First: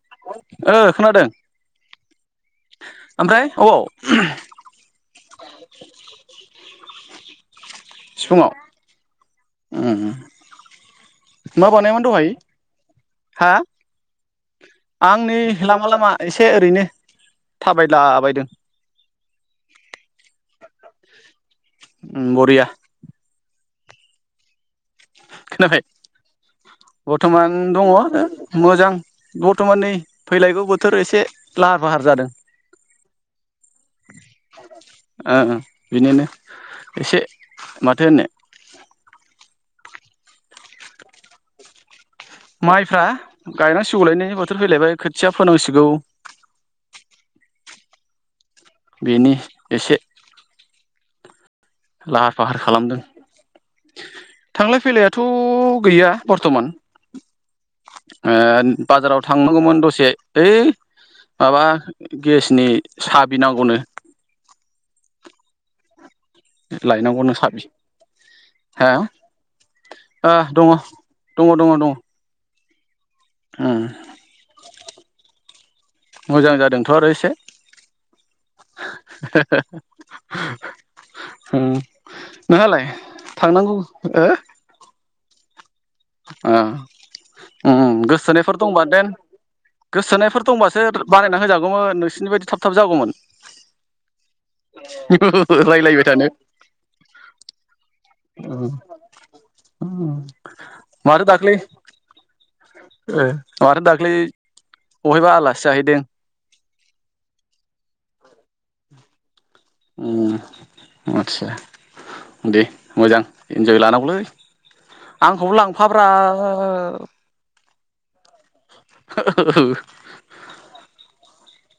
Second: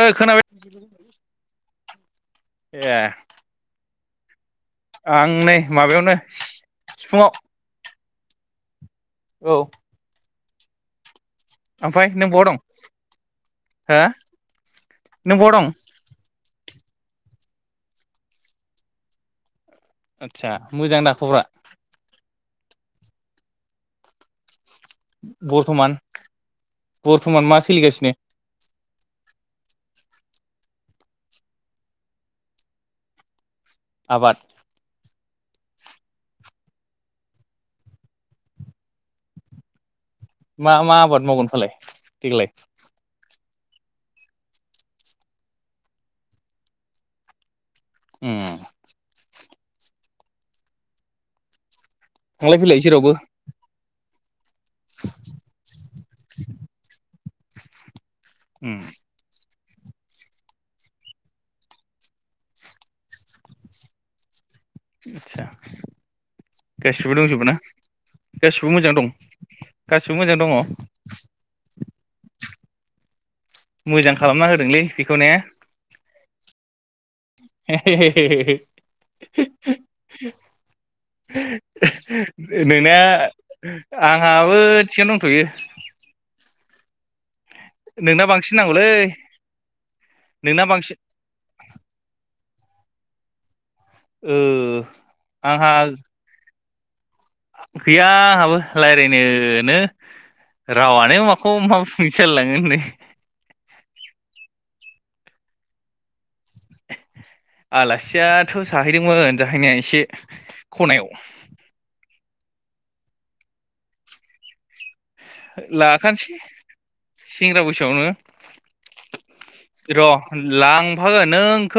ओ खोनाबाय ओ खोनादों, ए ओमफ्राय अबाव? [unintelligible] आं नै माबायावनो सिफुङाव। सिफुङाव। औ ओम। मा बानायोमोन ओमफ्राय दहाय नों बहा दं हा? हो आं नों नै बहा दं लामा लामा एसे ओरैनो थाबायद्ला बायदों। आदसा मोजां दा खबरा? उम बरिया। खोनाबाय बर्थमान बर्थमान मा दङ' सोलिगासिनो ओ मोजां। बर्थमान नै फैलायगौ बोथोर एसे लाहार फाहार जादों। आबाद ओं ओं बिनिनो एसे माथो होननो। मा मा आबाद मावगोन फालाय? देग्लाय माइफ्रा गायनाय सिगौलायनायनि बोथोर फैलायबाय खोथिया फोनांसिगौ। उम। बेनि एसे लाहार फाहार थांलाय फैलाय खालामदों। जेरावबो थांलाय फैलायाथ' गैया बर्थमान। ओ उम बाजाराव थांनांगौमोन। दसे ओइ माबा गेसनि साबि नांगौनो। आदसा। गासिबो लायनांगौनो दंजोबो ना साबि। गासिबो हा मोजां दं गासिबो आ मोजां दङ दङ दङ दङ। उम मोजां खालामना होदोंलै बेखौ ने। मोजां जादोंथ' आरो एसे। [unintelligible] उम नोंहालाय नोंना थांनांगौ ओ आंहाबो थिगानो दंथ'यो। [inaudible] अ। उम नोंना गोसोथोनायफोर बांसिन दंबा नांगौलै देन गोसोथोनायफोर नोंना दंबासो बांसिन बानायना होजागौमोन नोंसिनि बायदि थाब थाब जागौमोन। ओ [unintelligible] आंहा रायलायबाय थानो। गैया आंहाबो रायलायनोनो रावा माथो दाख्लै ओ माथो दाख्लै बहायबा आलासि जाहैदों? आलासियाथ' जाहैदोंमोन। जाहैनाया एसे उम ख'नायाव। आदसा दे मोजां इन्जय लानांगौलै। आंखौबो लांफाब्रा। थियावनो र लां फागोन नों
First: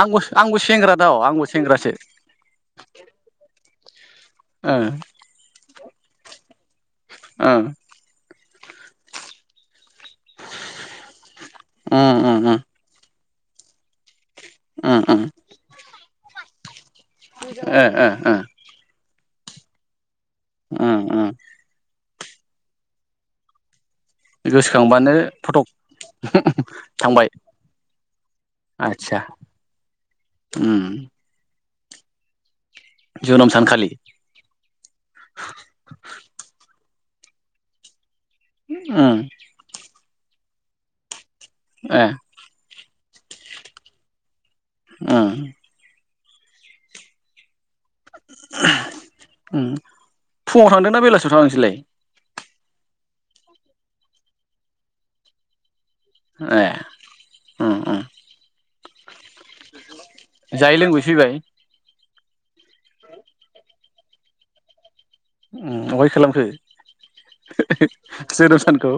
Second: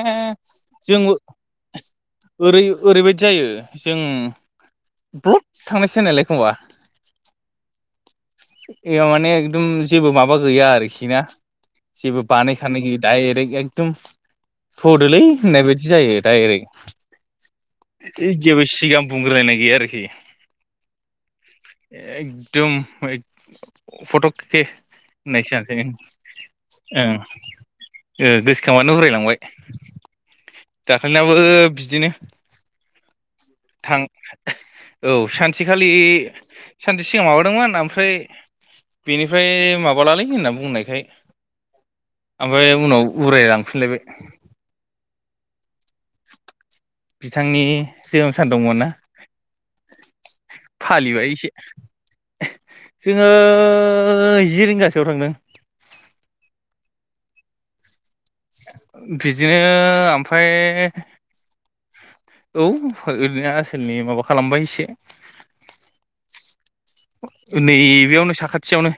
आंबो आंबो सेंग्रा जों दा आंबो सेंग्रासो। ओरै ओरैबायदि जायो जों ओ [inaudible] थांनोसैनोलैय खोमबा ओ एयाव माने एगदम जेबो माबा गैया आरोखि ना उम जेबो उम उम बानायखानाय गैयि दाइरेक्ट एकदम उम थदोलै उम होननाय बायदि जायो ओ ओ दाइरेक्ट ओ जेबो सिगाम बुंग्रायनाय गैया आरोखि ओ ओ एकदम हैद [inaudible] फटखे गोसोखांबानो होननायसो फटक जानोसैनों ओं थांबाय ओ गोसोखांबानो आदसा उरायलांबाय। उम दाखालैनाबो बि दिनो जोनोम सानखालि थां औ सानसेखालि सानसे सिगां माबादोंमोन ओमफ्राय उम बेनिफ्राय माब बलालै होनना बुंनायखाय ए आबायाव उनाव उराय लांफिनलायबाय। ओ। बिथांनि जोनोम सान दंमोन ना उम फुङाव थांदोंना फालिबाय बेलासियाव थांदों एसे नोंसोरलाय? जोङो जि रिंगासोयाव थांदों। ए उम उम। बिदिनो आम जायै लोंबोयै फैबाय। औ ओरैनो आसोलनि माबा खालामबाय एसे। उम अहाय खालामखो? नैबेयावनो जोनोम सानखौ साखाथियावनो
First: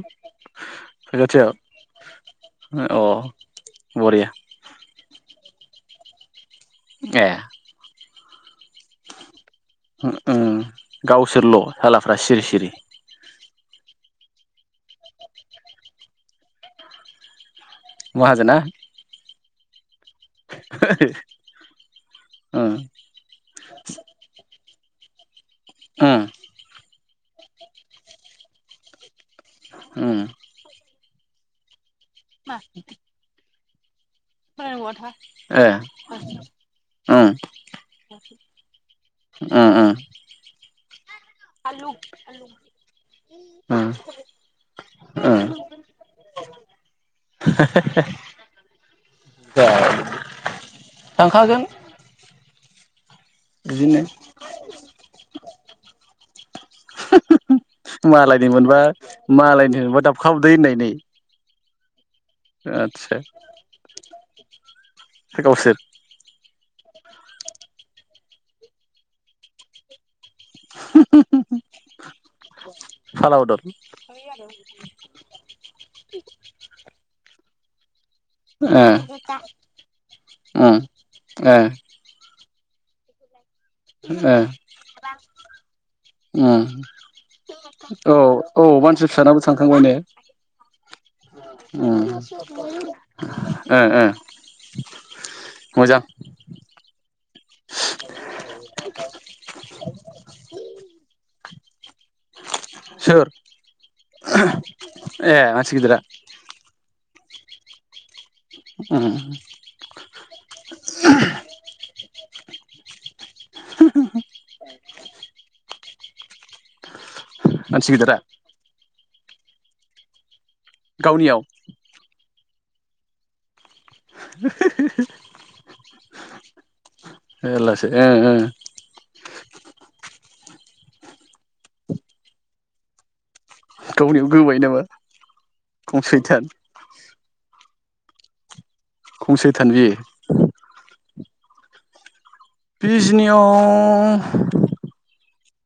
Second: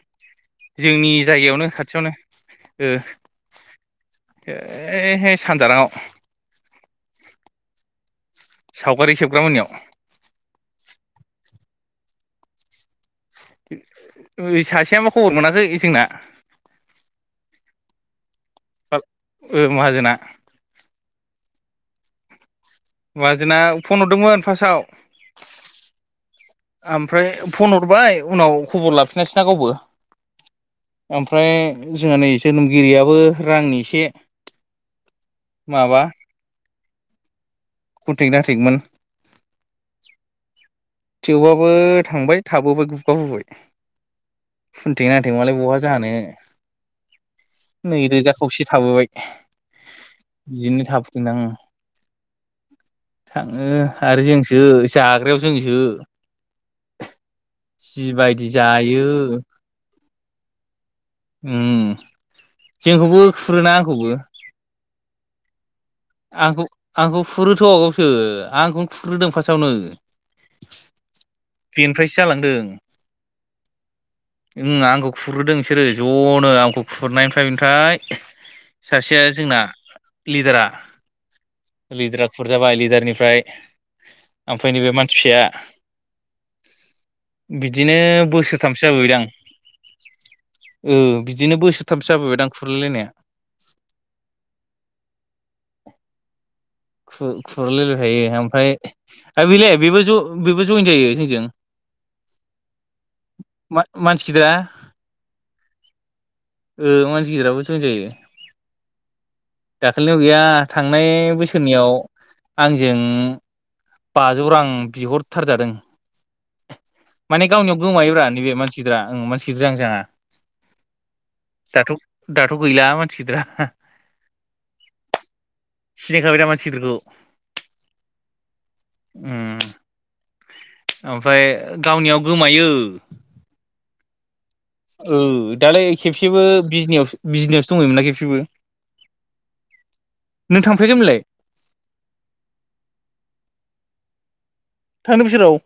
जोंनि रुवाथियाव जायगायावनो खाथियावनो ओ। अ बरिया ओयहाय सानजाराङाव। ए। सावगारि खेबग्रामोननियाव। हुम उम गावसोरल' सालाफ्रा सिरि सिरि। सासेयाबा खबर मोनाखै जोंना। माहाजोना? ओ माहाजोना। [inaudible] माहाजोना फन हरदोंमोन फार्स्टआव। [inaudible] उम। ओमफ्राय फन हरबाय उनाव खबर लाफिनासै ना गावबो। उम ओमफ्राय जोंहा नै जोननोमगिरियाबो रांनि एसे ए। माबा ओं। उम कन्टेक्ट नांथेंमोन उम। [inaudible] थेवबाबो थांबाय थाबोबाय गुगाबोबाय। ओ खुनथेमाथे मालाय ओ बहा जानो। नैरोजा खावसे थाबोबाय। बिदिनो थाबोदोंदां उम। थांखागोन थाङो बिदिनो आरो जोंसो जाग्रायाव जों ओ [inaudible] मालायनि मोनबा जायो मालायनि मोनबा दाब खा उदै होननायनि। उम जोंखौबो खुरोना आंखौबो खो गावसोर आंखौ आंखौ खुरोथ' गावसो आंखौनो खुरग्रोदों फार्स्टआवनो। बेनिफ्रायसो जालांदों फाला बदल उम आंखौ खुरग्रोदों बिसोरो ज'नो आंखौ खुरनायनिफ्राय थाय ओ ओ लिद्राफोर जाबाय लिदारनिफ्राय ओ उम बिदिनो औ औ बोसोरथामसो मानसि जाबोबायदां फिसानाबो थांखांबाय ने ओ बिदिनो बोसोरथामसो जाबोबायदां खुरलायलायनाया ओ ओ ओ मोजां खु-खुरलायलायनाय थायो आमफ्राय आरो बेलाय बेबो ज बेबो जयेन जायो जोंजों सोर मा-मानसि गिदिरा ए मानसि गिदिरा ओ मानस गिदिराबो जइन जायो। उम दाखालियाव गैया थांनाय बैस सोरनियाव आंजों बाजौ रां बिहरथारजादों। मानि गावनियाव मानसि गिदिरा गोमायोब्रा नैबे मानसि गिदिरा। आं मानसि गिदिर जां जाङा। गावनियाव दाथ' गैला मानसि गिदिरा। [unintelligible] सिनायखाबाय दा मानसि गिदिरखौ जाल्लासो ओं ओं औ फ्राय गावनियाव गोमायो। उम गावनियाव गोबाय नामा ओ दालाय खमसैथान खेबसेबो बिजनियावस बिजनियावसो दङैमोनना खेबसेबो। खम सेैथान बे नों थांफेरखोमोनलाय बिजनियाव थांनाय बोसोराव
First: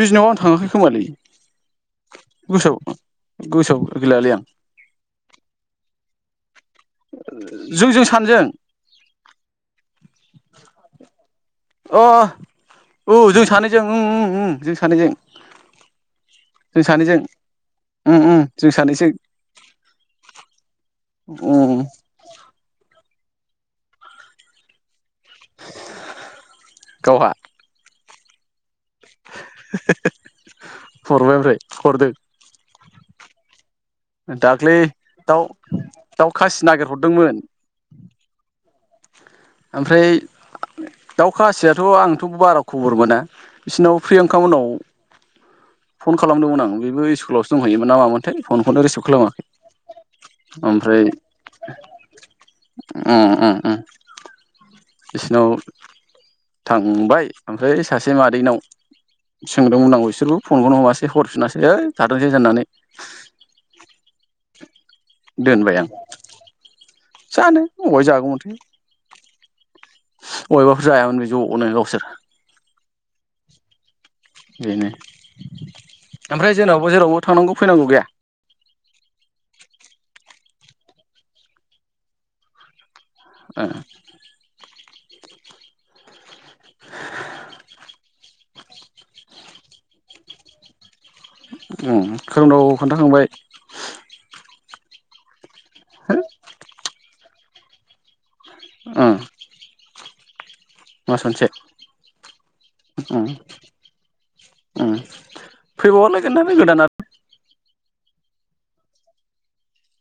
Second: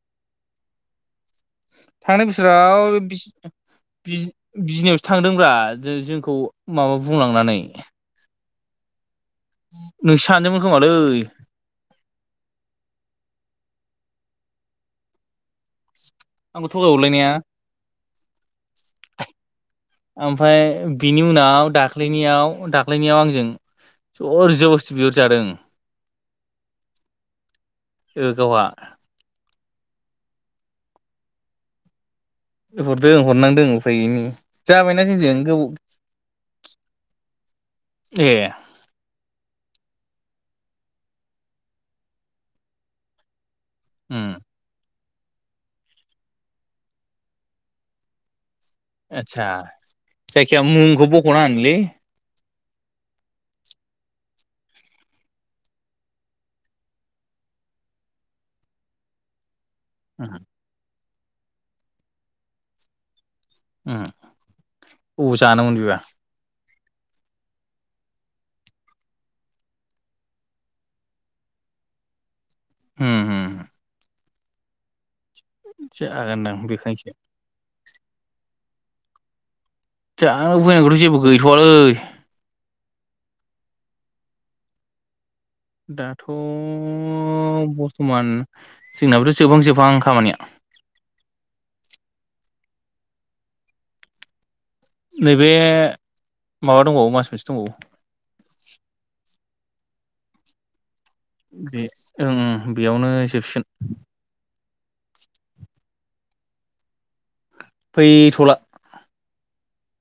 बिजनिआव आं थाङाखै खोमालै थांनाय गोसोआव बोसोराव बिज गोसोआव बिज गैलालै आं बिजनिआव थांदोंब्रा जो-जोंखौ ओ जोंजों सानजों नोंसो सानदोंमोन खोमालै अ औ जों सानै जों अम अम ओम जों सानैजों। आंखौ थगायहरलायनाया उम उम जों सानैसो ओमफाय बिनि उनाव उम दाख्लैनियाव-दाख्लैनियाव आं जों जर जबस बिहर जादों। गावहा ओ गावहा हरबाय ओमफ्राय हरदों हरदों हरनांदों उफाय गैयिनि दाख्लै जाबायना जोंजों गोबाव दाउ-दाउ खासि नागिरहरदोंमोन ए ओमफ्राय दाउ खासियाथ' आंथ' बारा ख'बर मोना बिसिनाव उम प्रियांका मोननाव फन खालामदोंमोन आं बेबो इस्कुलावसो दंहैयोमोन ना मामोनथाय फनखौनो रिसिभ खालामाखै आतसा जायखिया मुंखौ बख'नाङानोलै अम अम अम बिसोरनाव थांबाय ओमफ्राय सासे मादैनाव सोंदोंमोन आं उम बिसोरखौ फनखौनो ह'मासै हरफिनासै है थाथोंसै होननानै अम औ जानो दोनबाय मोन आं बिबा जानो अबाय जागौमोनथाय अबेबाफोर जायामोन बे ज'नो गावसोर अम अम अम बेनो जागोनदां ओमफ्राय जोंनावबो बेखायनोसो जेरावबो थांनांगौ फैनांगौ गैया दा फैनायखौथ' जेबो गैथ'आलै ओं दा थ' बर्थमान जोंनाबोथ' जोबहां-जोबहां खामानिया अम खोरोमदाव खोन्थाखांबाय नै बे हो माबा दंबावो मास से दंबावो अम बे ओं ओं बेयावनो जोबसिगोन अम फैबावगोनलै बे गोदान आब फैथ'ला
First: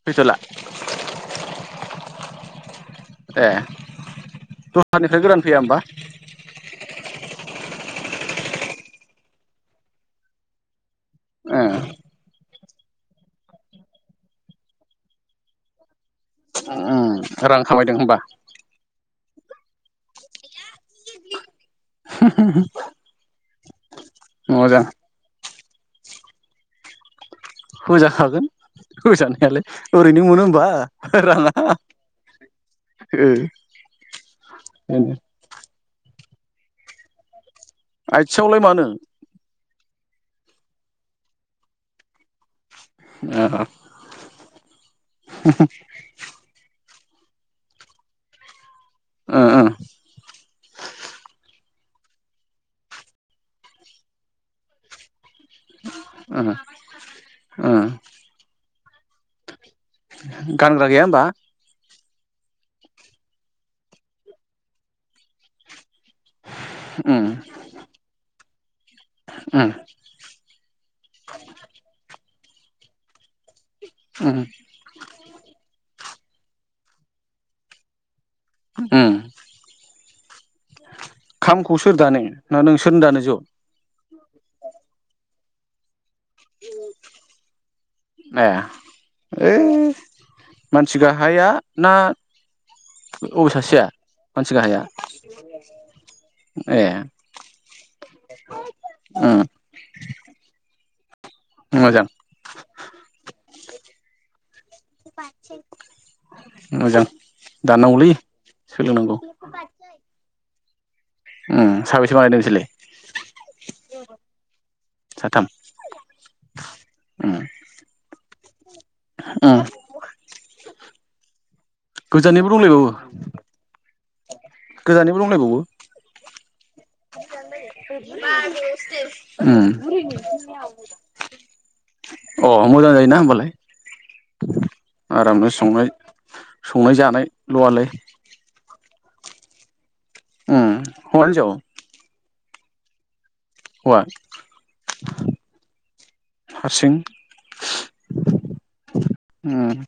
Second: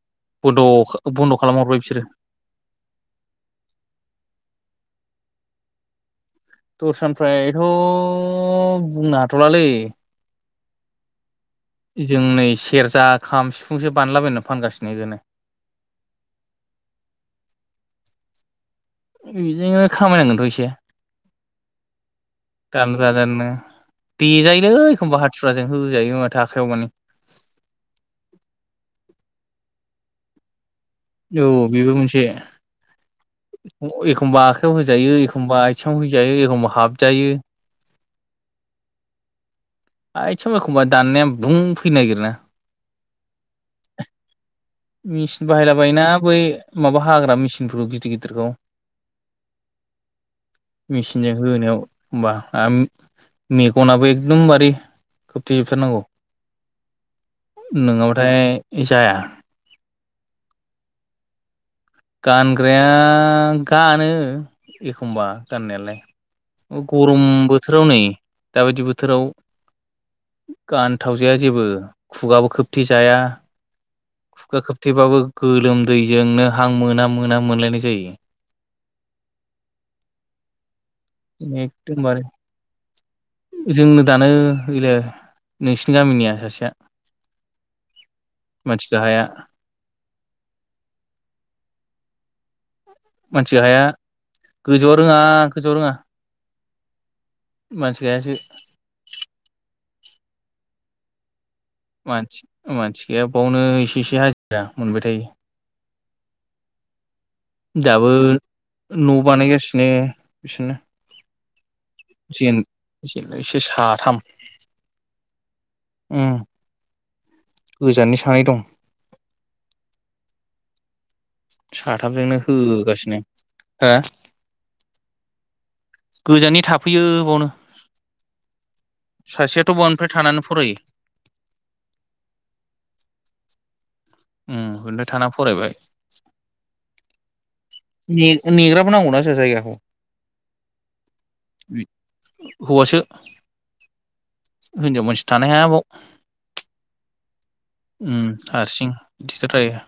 फैथ'ला बन्द' [unintelligible] बन्द' खालामहरबाय बिसोरो ए [inaudible] फाय गोदानन फैया होमबा। दसतानिफ्रायथ' बुंनो हाथ'लालै जोंनै सेरजा खाम सिफुंसो बानलाबायना फानगासिनो [inaudible] [unintelligible] रां खामायदों होमबा। बिदिनो खामायनांगोनथ' एसे तान जागोननो मोजां देजायोलै [unintelligible] [unintelligible] होजायो माथो आखायाव मानि होजाखागोन होजानायालाय ओरैनो मोनो होमबा औ राङा बेबो मोनसे एखमबा आखाइयाव होजायो एखमबा आथिङाव हो- जायो एखमबा हाबजायो। आथियावलाय मानो। आइ [unintelligible] एखमबा दाननाया बुं फैनो नागिरोना मिचिन बाहायलाबायोना बै माबा हाग्रा मेसिनफोरखौ गिदिर गिदिरखौ मिचिनजों होनायाव होमबा आम मेगनाबो एकदमबारे खोबथेजोबथार नांगौ नोंङाबाथाय जाया गानग्रा गैया होमबा गानग्राया गानो एखमबा गाननायालाय गरम बोथोराव नै दाबादि बो बोथोराव होमबा गानथावजाया जेबो खुगाबो खोबथि जाया खुगा खोबथेबाबो गोलोम दैजोंनो हां मोना मोना मोनलायनाय जायो। उम सोर दानो एखदमबारे ना नोंसोरनो दानो ज' जोंनो दानो [unintelligible] नोंसिनि गामिनिया सासेया माया मानसि गाहाया ऐ मानसि गाहाया ना अबे मानसि हाया सासेया मानसि गाहाया गोजौआव रोङा गोजौआव रोङा ए मानसिखायासो उम मोजां मानसि मानसि गैया ब नै इसे इसे दा मोनबाय थायो मोजां दाबो दाननांगौलै सोलोंनांगौ न' बानायगासिनो बिसोरनो ओम जेन जेन एसे साथाम साथाम उम उम गोजाननि सानै दं उम साथामजोंनो गोजाननिबो दंलायबावो होगासिनो हो गोजाननिबो दंलायबावो गोजाननि थाफैयो बावनो [inaudible] उम सासेयाथ' बावनिफ्राय थानानै फरायो अ मोजां जायोना होमबालाय उम बेनिफ्राय थाना आरामनो फरायबाय संनाय संनाय जानाय ने नेग्रा नांगौना जा जायगाखौ ओ हौवा हिनजाव हौवासो हौवा हिनजाव मानसि थानो हाया बाव हारसिं उम हारसिं [unintelligible]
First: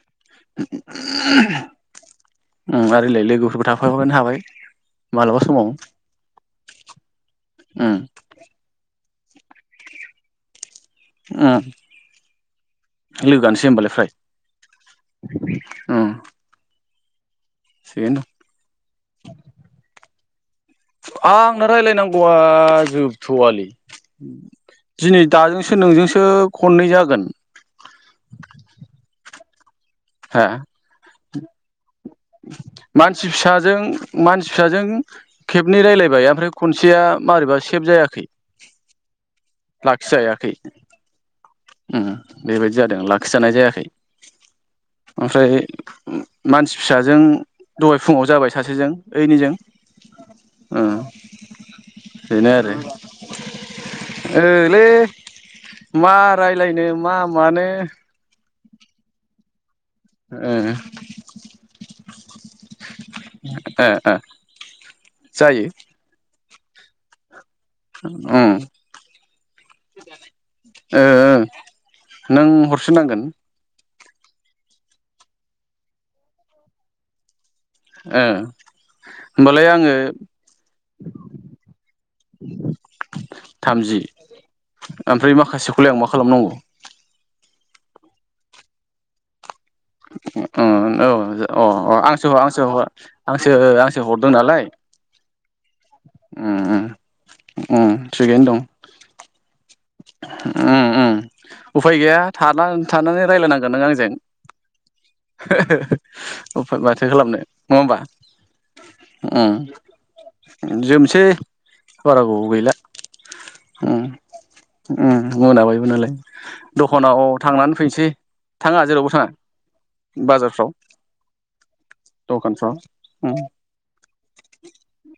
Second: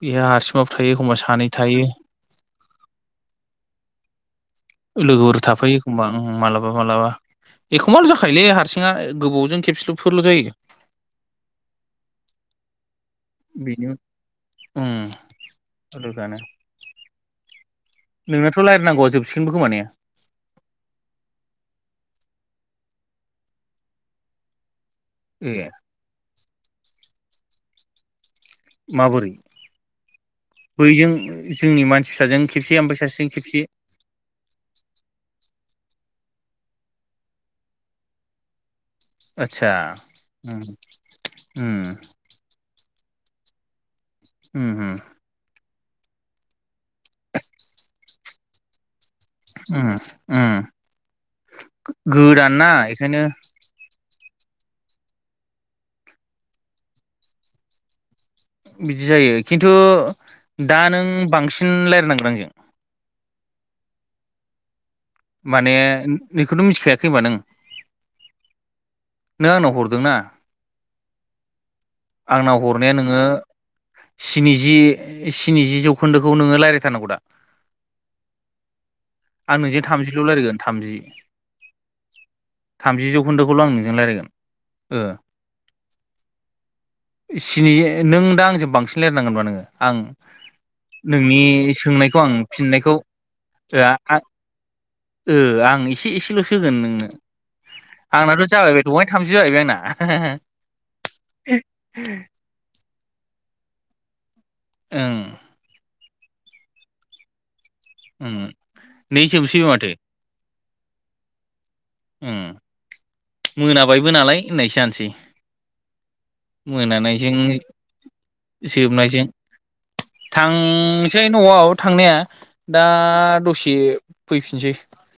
[inaudible] हारसिंबाबो थायो एखमबा सानै थायो ओम आरो इलाय लोगोफोरबो थाफाबानो हाबाय लोगोफोर मालाबा समाव थाफायो एखमबा मालाबा मालाबा उम एखमबाल' जाखायोलै हारसिंङा [unintelligible] गोबावजों खेबसेल'फोरल' जायो ओ लोगोआनोसै बेनो होमबालाय फ्राय उम लोगोआनो थिगैनो नोंनाथ' रायनांगौआ जोबसिगोनबो खोमा ने? आंनो रायलायनांगौआ जोबथ'आलै दिनै दाजोंसो नोंजोंसो खननै जागोन माबोरै हो बैजों जोंनि मानसि फिसाजों खेबसे ओमफ्राय सासेजों मानसि खेबसे फिसाजों मानसि फिसाजों खेबनै रायलायबाय आ आमफ्राय खनसेया मोरैबा सेब जायाखै आटसा लाखिजायाखै उम उम बेबायदि जादों खिजानाय जायाखै उम ओमफ्राय मानसि फिसाजों दहाय फुङाव जाबाय सासेजों ओइनिजों उम उम ओ बेनो गोदान ना आरो एखायनो ओलै मा रायज्लायनो मा मानो बिदि जायो खिन खिन्थु ओ दा नों बांसिन रायलायनांगोन आंजों ओ ओ जायो माने बेखौथ' मिथिखायाखै होनबा नों ओम नों आंनाव हरदोंना ओ ओ नों आंनाव हरनाया हरफिन नोङो नांगोन स्निजि स्निजि जौखोन्दोखौ नोङो रायज्लायथारनांगौ दा ओ आं होमबालाय नोंजों आङो थामजिल' रायज्लायगोन थामजि थामजि जौखोन्दोखौल' आं नोंजों थामजि रायज्लायगोन ओ ओमफ्राय माखासेखौलाय आं मा खालामनांगौ स्निजि नों दा आंजों बांसिन लायरायनांगोनब्रा नों म औ अ सोंनायखौ आंसो आं आंसो फिननायखौ आंसो ओ आंसो आ हर दं नालाय ओ आं एसे एसेल'सो उम होगोन उम नोंनो ओम आंनाथ' थिगैनो दं जाबाय बे दहाय थामजि जाहैबाय आंना उम उम उफाय गैया थांनानै रायलायनांगोन नों आंजों ओं [inaudible] उफाय माथो खालामनो नङा होमबा ओं नै जोबसैबो माथो ओम जोमसै बारा ओं गोबाव गैला उम मोनाबायबो नालाय होननायसो जानोसै उम मोनाबायबो नालाय दखानाव मोनानायजों थांनानै फैनोसै थाङा जेरावबो जोबनायजों थाङा बाजारफ्राव थांसै न'आव थांनाया दखानफ्राव दा उम दसे फैफिनसै